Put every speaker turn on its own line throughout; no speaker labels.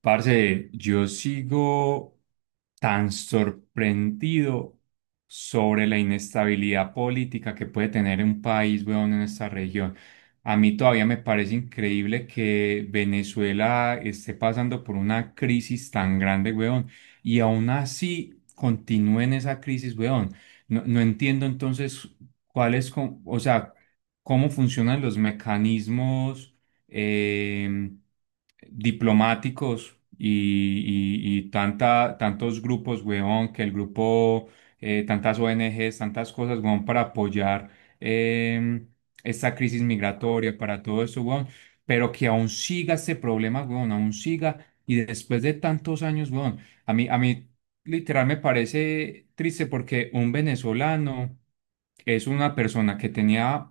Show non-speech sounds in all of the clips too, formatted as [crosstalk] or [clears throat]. Parce, yo sigo tan sorprendido sobre la inestabilidad política que puede tener un país, weón, en esta región. A mí todavía me parece increíble que Venezuela esté pasando por una crisis tan grande, weón, y aún así continúe en esa crisis, weón. No entiendo entonces cuál es, o sea, cómo funcionan los mecanismos eh, diplomáticos y tantos grupos, weón, que el grupo, tantas ONGs, tantas cosas, weón, para apoyar eh, esta crisis migratoria, para todo eso, weón, pero que aún siga este problema, weón, aún siga, y después de tantos años, weón, a mí literal me parece triste porque un venezolano es una persona que tenía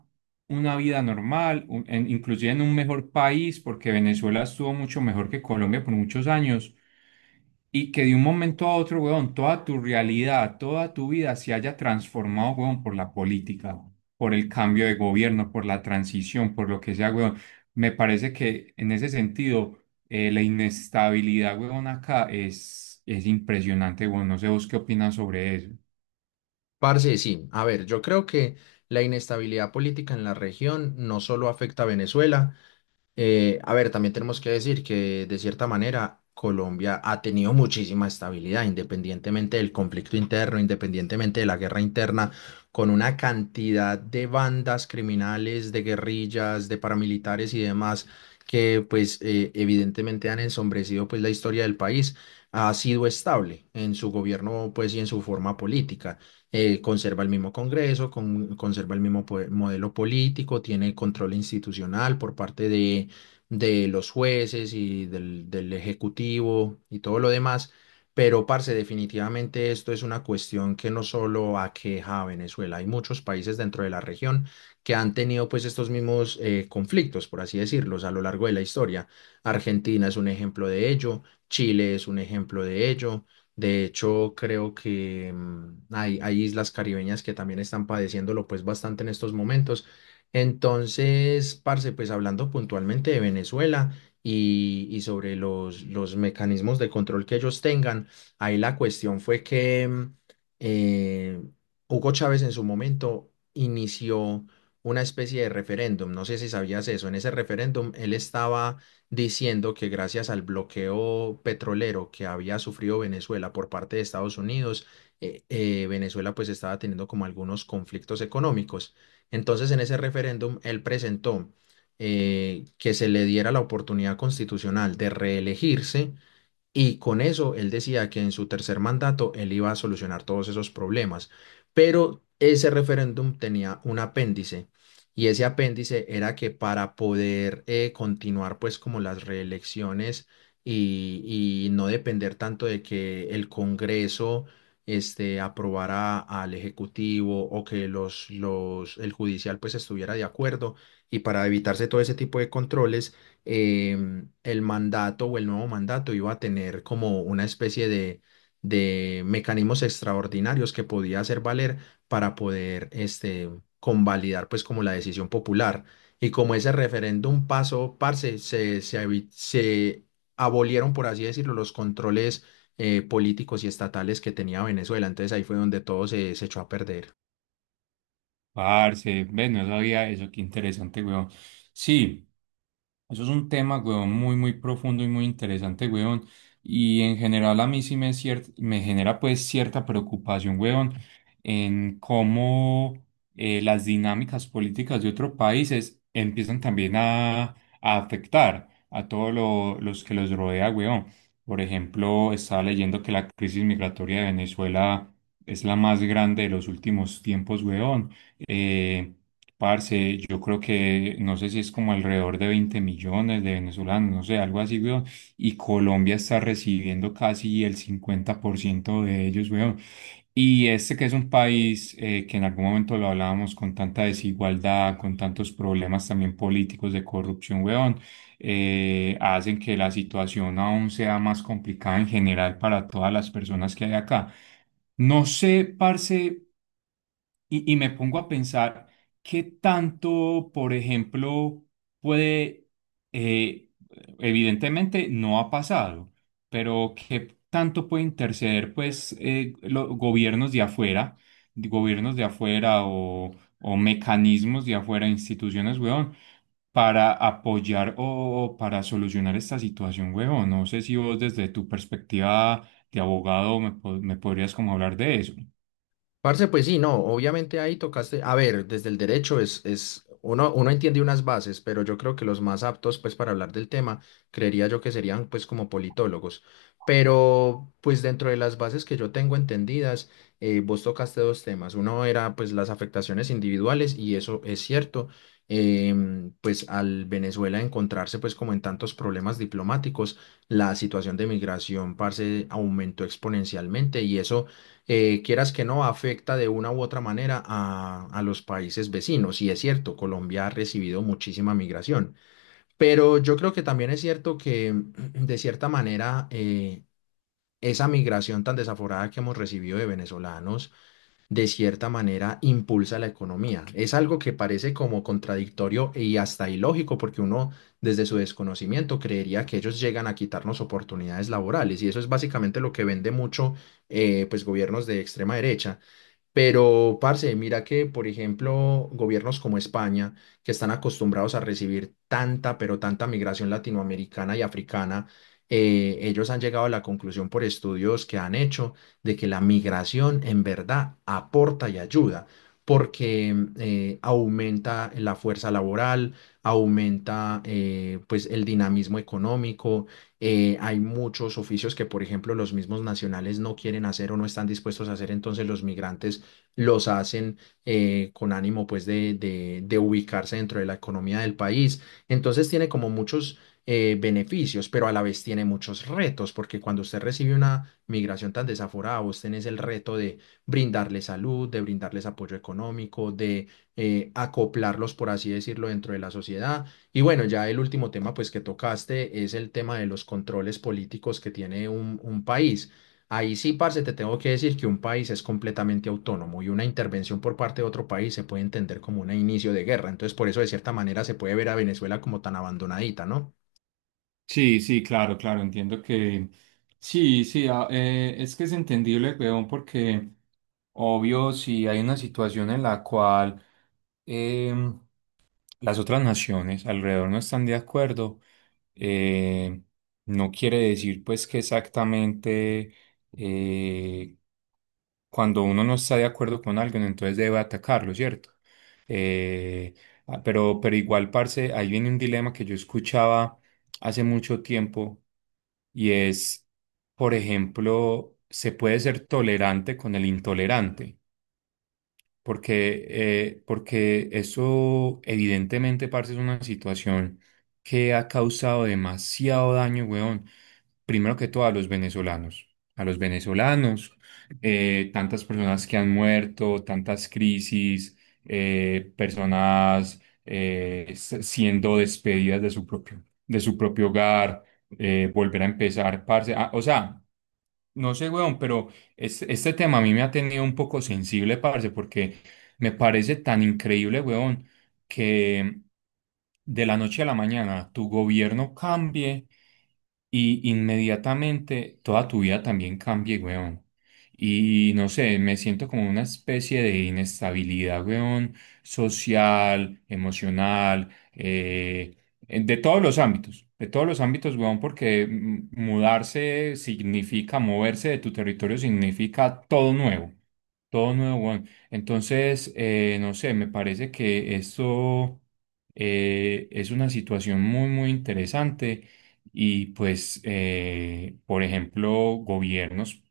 una vida normal, inclusive en un mejor país, porque Venezuela estuvo mucho mejor que Colombia por muchos años, y que de un momento a otro, weón, toda tu realidad, toda tu vida se haya transformado, weón, por la política, por el cambio de gobierno, por la transición, por lo que sea, weón. Me parece que en ese sentido, la inestabilidad, weón, acá es impresionante, weón. No sé vos qué opinas sobre eso.
Parce, sí. A ver, yo creo que la inestabilidad política en la región no solo afecta a Venezuela, a ver, también tenemos que decir que de cierta manera Colombia ha tenido muchísima estabilidad, independientemente del conflicto interno, independientemente de la guerra interna, con una cantidad de bandas criminales, de guerrillas, de paramilitares y demás que pues evidentemente han ensombrecido pues la historia del país. Ha sido estable en su gobierno pues y en su forma política. Conserva el mismo Congreso, conserva el mismo modelo político, tiene control institucional por parte de los jueces y del ejecutivo y todo lo demás. Pero, parce, definitivamente esto es una cuestión que no solo aqueja a Venezuela, hay muchos países dentro de la región que han tenido pues estos mismos conflictos, por así decirlos, a lo largo de la historia. Argentina es un ejemplo de ello, Chile es un ejemplo de ello. De hecho, creo que hay islas caribeñas que también están padeciéndolo pues bastante en estos momentos. Entonces, parce, pues hablando puntualmente de Venezuela y sobre los mecanismos de control que ellos tengan, ahí la cuestión fue que eh, Hugo Chávez en su momento inició una especie de referéndum. No sé si sabías eso. En ese referéndum él estaba diciendo que gracias al bloqueo petrolero que había sufrido Venezuela por parte de Estados Unidos, Venezuela pues estaba teniendo como algunos conflictos económicos. Entonces, en ese referéndum, él presentó que se le diera la oportunidad constitucional de reelegirse y con eso él decía que en su tercer mandato él iba a solucionar todos esos problemas, pero ese referéndum tenía un apéndice y ese apéndice era que para poder continuar pues como las reelecciones y no depender tanto de que el Congreso este, aprobara al Ejecutivo o que el judicial pues estuviera de acuerdo y para evitarse todo ese tipo de controles eh, el mandato o el nuevo mandato iba a tener como una especie de mecanismos extraordinarios que podía hacer valer para poder este, convalidar pues como la decisión popular. Y como ese referéndum pasó, parce, se abolieron, por así decirlo, los controles políticos y estatales que tenía Venezuela. Entonces ahí fue donde todo se echó a perder.
Parce, ve, no sabía eso, qué interesante, weón. Sí. Eso es un tema, weón, muy profundo y muy interesante, weón. Y en general a mí sí me, me genera pues cierta preocupación, weón, en cómo las dinámicas políticas de otros países empiezan también a afectar a todos los que los rodea, weón. Por ejemplo, estaba leyendo que la crisis migratoria de Venezuela es la más grande de los últimos tiempos, weón. Eh, Parce, yo creo que no sé si es como alrededor de 20 millones de venezolanos, no sé, algo así, weón. Y Colombia está recibiendo casi el 50% de ellos, weón. Y este que es un país que en algún momento lo hablábamos con tanta desigualdad, con tantos problemas también políticos de corrupción, weón, hacen que la situación aún sea más complicada en general para todas las personas que hay acá. No sé, parce. Y me pongo a pensar qué tanto, por ejemplo, puede, eh, evidentemente no ha pasado, pero qué tanto puede interceder, pues, los gobiernos de afuera, de gobiernos de afuera o mecanismos de afuera, instituciones, weón, para apoyar o para solucionar esta situación, weón. No sé si vos desde tu perspectiva de abogado me, me podrías como hablar de eso.
Parce, pues sí, no, obviamente ahí tocaste, a ver, desde el derecho uno entiende unas bases, pero yo creo que los más aptos, pues, para hablar del tema, creería yo que serían, pues, como politólogos. Pero, pues, dentro de las bases que yo tengo entendidas, vos tocaste dos temas. Uno era, pues, las afectaciones individuales, y eso es cierto, pues, al Venezuela encontrarse, pues, como en tantos problemas diplomáticos, la situación de migración, parce, aumentó exponencialmente, y eso quieras que no, afecta de una u otra manera a los países vecinos. Y es cierto, Colombia ha recibido muchísima migración, pero yo creo que también es cierto que [clears throat] de cierta manera esa migración tan desaforada que hemos recibido de venezolanos, de cierta manera impulsa la economía. Es algo que parece como contradictorio y hasta ilógico, porque uno desde su desconocimiento creería que ellos llegan a quitarnos oportunidades laborales y eso es básicamente lo que vende mucho pues gobiernos de extrema derecha pero, parce, mira que, por ejemplo, gobiernos como España, que están acostumbrados a recibir tanta, pero tanta migración latinoamericana y africana, ellos han llegado a la conclusión por estudios que han hecho de que la migración en verdad aporta y ayuda, porque aumenta la fuerza laboral, aumenta pues el dinamismo económico, hay muchos oficios que, por ejemplo, los mismos nacionales no quieren hacer o no están dispuestos a hacer, entonces los migrantes los hacen con ánimo pues de ubicarse dentro de la economía del país. Entonces tiene como muchos beneficios, pero a la vez tiene muchos retos, porque cuando usted recibe una migración tan desaforada, vos tenés el reto de brindarles salud, de brindarles apoyo económico, de acoplarlos, por así decirlo, dentro de la sociedad. Y bueno, ya el último tema pues que tocaste es el tema de los controles políticos que tiene un país. Ahí sí, parce, te tengo que decir que un país es completamente autónomo y una intervención por parte de otro país se puede entender como un inicio de guerra. Entonces, por eso, de cierta manera, se puede ver a Venezuela como tan abandonadita, ¿no?
Sí, sí, claro, claro, entiendo que sí, sí, es que es entendible, weón, porque obvio, si hay una situación en la cual em, las otras naciones alrededor no están de acuerdo, eh, no quiere decir pues que exactamente eh, cuando uno no está de acuerdo con alguien, entonces debe atacarlo, ¿cierto? Eh, pero igual, parce, ahí viene un dilema que yo escuchaba hace mucho tiempo y es, por ejemplo, se puede ser tolerante con el intolerante, porque, porque eso evidentemente, parce, es una situación que ha causado demasiado daño, weón, primero que todo a los venezolanos, a los venezolanos, tantas personas que han muerto, tantas crisis, personas siendo despedidas de su propio hogar, volver a empezar, parce. Ah, o sea, no sé, weón, pero este tema a mí me ha tenido un poco sensible, parce, porque me parece tan increíble, weón, que de la noche a la mañana tu gobierno cambie y inmediatamente toda tu vida también cambie, weón. Y no sé, me siento como una especie de inestabilidad, weón, social, emocional, de todos los ámbitos, de todos los ámbitos, weón, porque mudarse significa, moverse de tu territorio significa todo nuevo. Todo nuevo, weón. Entonces, no sé, me parece que esto es una situación muy interesante y pues, por ejemplo, gobiernos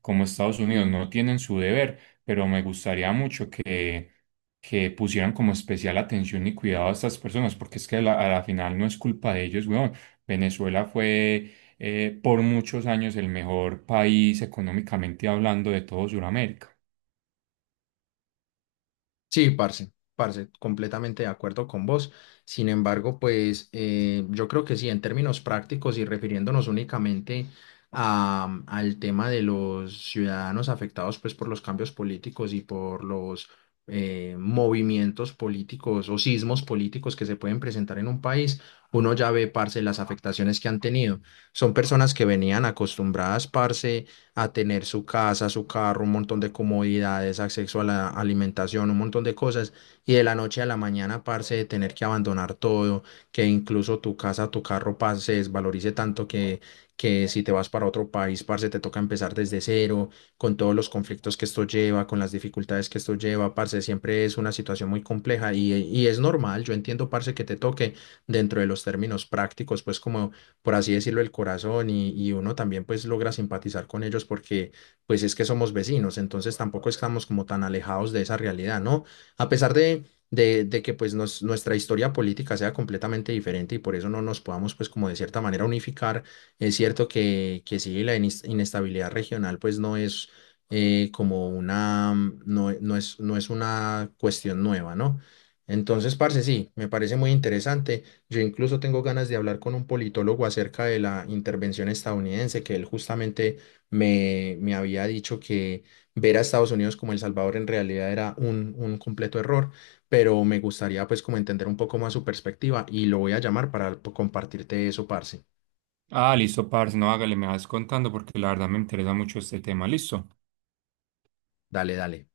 como Estados Unidos no tienen su deber, pero me gustaría mucho que pusieran como especial atención y cuidado a estas personas, porque es que a a la final no es culpa de ellos, weón. Venezuela fue por muchos años el mejor país económicamente hablando de todo Sudamérica.
Sí, parce, parce, completamente de acuerdo con vos. Sin embargo, pues yo creo que sí, en términos prácticos y refiriéndonos únicamente al tema de los ciudadanos afectados pues por los cambios políticos y por los movimientos políticos o sismos políticos que se pueden presentar en un país, uno ya ve, parce, las afectaciones que han tenido. Son personas que venían acostumbradas, parce, a tener su casa, su carro, un montón de comodidades, acceso a la alimentación, un montón de cosas. Y de la noche a la mañana, parce, de tener que abandonar todo, que incluso tu casa, tu carro, parce, se desvalorice tanto que si te vas para otro país, parce, te toca empezar desde cero, con todos los conflictos que esto lleva, con las dificultades que esto lleva, parce, siempre es una situación muy compleja y es normal, yo entiendo, parce, que te toque dentro de los términos prácticos, pues como por así decirlo, el corazón y uno también pues logra simpatizar con ellos porque pues es que somos vecinos, entonces tampoco estamos como tan alejados de esa realidad, ¿no? A pesar de que pues nuestra historia política sea completamente diferente y por eso no nos podamos pues como de cierta manera unificar, es cierto que sí, la inestabilidad regional pues no es como una, no es una cuestión nueva, ¿no? Entonces, parce, sí, me parece muy interesante. Yo incluso tengo ganas de hablar con un politólogo acerca de la intervención estadounidense, que él justamente me había dicho que ver a Estados Unidos como El Salvador en realidad era un completo error, pero me gustaría pues como entender un poco más su perspectiva y lo voy a llamar para compartirte eso, parce.
Ah, listo, parce, no hágale, me vas contando porque la verdad me interesa mucho este tema, listo.
Dale, dale.